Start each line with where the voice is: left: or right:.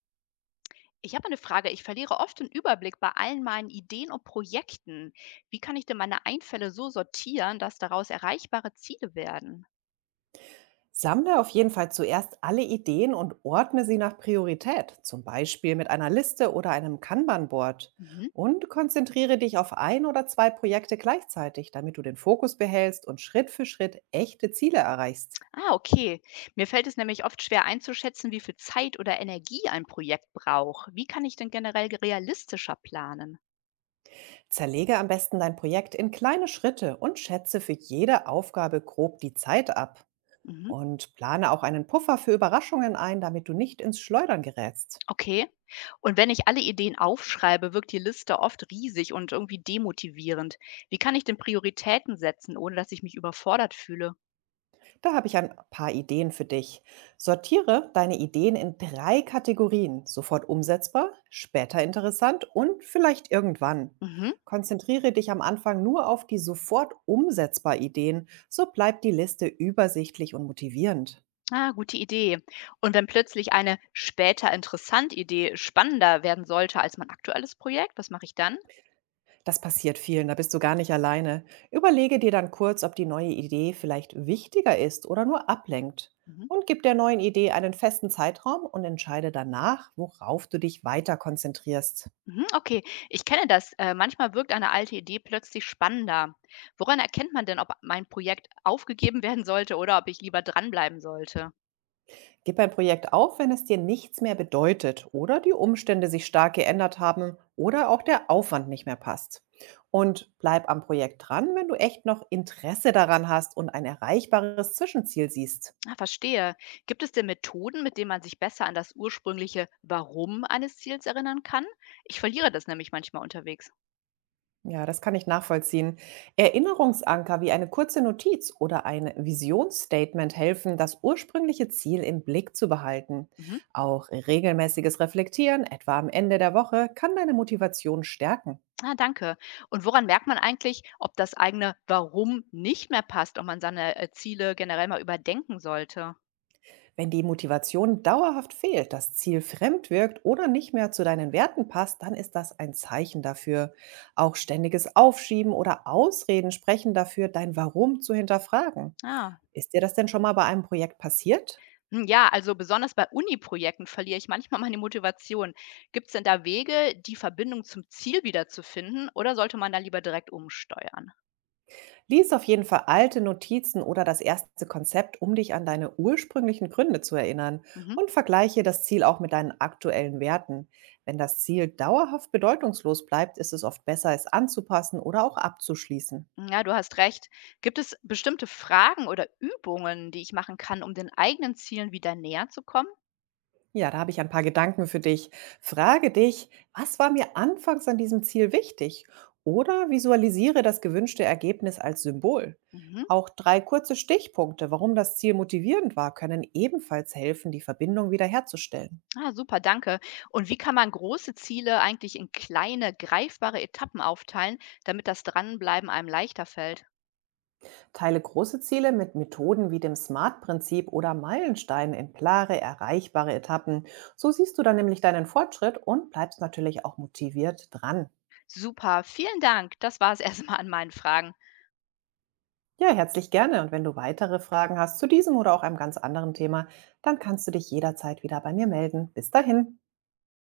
left: Ich habe eine Frage. Ich verliere oft den Überblick bei allen meinen Ideen und Projekten. Wie kann ich denn meine Einfälle so sortieren, dass daraus erreichbare Ziele werden?
right: Sammle auf jeden Fall zuerst alle Ideen und ordne sie nach Priorität, zum Beispiel mit einer Liste oder einem Kanban-Board.
left: Mhm.
right: Und konzentriere dich auf ein oder zwei Projekte gleichzeitig, damit du den Fokus behältst und Schritt für Schritt echte Ziele erreichst.
left: Ah, okay. Mir fällt es nämlich oft schwer einzuschätzen, wie viel Zeit oder Energie ein Projekt braucht. Wie kann ich denn generell realistischer planen?
right: Zerlege am besten dein Projekt in kleine Schritte und schätze für jede Aufgabe grob die Zeit ab.
left: Mhm.
right: Und plane auch einen Puffer für Überraschungen ein, damit du nicht ins Schleudern gerätst.
left: Okay. Und wenn ich alle Ideen aufschreibe, wirkt die Liste oft riesig und irgendwie demotivierend. Wie kann ich denn Prioritäten setzen, ohne dass ich mich überfordert fühle?
right: Da habe ich ein paar Ideen für dich. Sortiere deine Ideen in drei Kategorien. Sofort umsetzbar, später interessant und vielleicht irgendwann.
left: Mhm.
right: Konzentriere dich am Anfang nur auf die sofort umsetzbar Ideen. So bleibt die Liste übersichtlich und motivierend.
left: Ah, gute Idee. Und wenn plötzlich eine später interessant Idee spannender werden sollte als mein aktuelles Projekt, was mache ich dann?
right: Das passiert vielen, da bist du gar nicht alleine. Überlege dir dann kurz, ob die neue Idee vielleicht wichtiger ist oder nur ablenkt.
left: Mhm.
right: Und gib der neuen Idee einen festen Zeitraum und entscheide danach, worauf du dich weiter konzentrierst.
left: Mhm, okay, ich kenne das. Manchmal wirkt eine alte Idee plötzlich spannender. Woran erkennt man denn, ob mein Projekt aufgegeben werden sollte oder ob ich lieber dranbleiben sollte?
right: Gib ein Projekt auf, wenn es dir nichts mehr bedeutet oder die Umstände sich stark geändert haben oder auch der Aufwand nicht mehr passt. Und bleib am Projekt dran, wenn du echt noch Interesse daran hast und ein erreichbares Zwischenziel siehst.
left: Ah, verstehe. Gibt es denn Methoden, mit denen man sich besser an das ursprüngliche Warum eines Ziels erinnern kann? Ich verliere das nämlich manchmal unterwegs.
right: Ja, das kann ich nachvollziehen. Erinnerungsanker wie eine kurze Notiz oder ein Visionsstatement helfen, das ursprüngliche Ziel im Blick zu behalten.
left: Mhm.
right: Auch regelmäßiges Reflektieren, etwa am Ende der Woche, kann deine Motivation stärken.
left: Ah, danke. Und woran merkt man eigentlich, ob das eigene Warum nicht mehr passt, ob man seine Ziele generell mal überdenken sollte?
right: Wenn die Motivation dauerhaft fehlt, das Ziel fremd wirkt oder nicht mehr zu deinen Werten passt, dann ist das ein Zeichen dafür. Auch ständiges Aufschieben oder Ausreden sprechen dafür, dein Warum zu hinterfragen.
left: Ah.
right: Ist dir das denn schon mal bei einem Projekt passiert?
left: Hm, ja, also besonders bei Uni-Projekten verliere ich manchmal meine Motivation. Gibt es denn da Wege, die Verbindung zum Ziel wiederzufinden, oder sollte man da lieber direkt umsteuern?
right: Lies auf jeden Fall alte Notizen oder das erste Konzept, um dich an deine ursprünglichen Gründe zu erinnern
left: Mhm.
right: und vergleiche das Ziel auch mit deinen aktuellen Werten. Wenn das Ziel dauerhaft bedeutungslos bleibt, ist es oft besser, es anzupassen oder auch abzuschließen.
left: Ja, du hast recht. Gibt es bestimmte Fragen oder Übungen, die ich machen kann, um den eigenen Zielen wieder näher zu kommen?
right: Ja, da habe ich ein paar Gedanken für dich. Frage dich, was war mir anfangs an diesem Ziel wichtig? Oder visualisiere das gewünschte Ergebnis als Symbol.
left: Mhm.
right: Auch drei kurze Stichpunkte, warum das Ziel motivierend war, können ebenfalls helfen, die Verbindung wiederherzustellen.
left: Ah, super, danke. Und wie kann man große Ziele eigentlich in kleine, greifbare Etappen aufteilen, damit das Dranbleiben einem leichter fällt?
right: Teile große Ziele mit Methoden wie dem SMART-Prinzip oder Meilensteinen in klare, erreichbare Etappen. So siehst du dann nämlich deinen Fortschritt und bleibst natürlich auch motiviert dran.
left: Super, vielen Dank. Das war es erstmal an meinen Fragen.
right: Ja, herzlich gerne. Und wenn du weitere Fragen hast zu diesem oder auch einem ganz anderen Thema, dann kannst du dich jederzeit wieder bei mir melden. Bis dahin.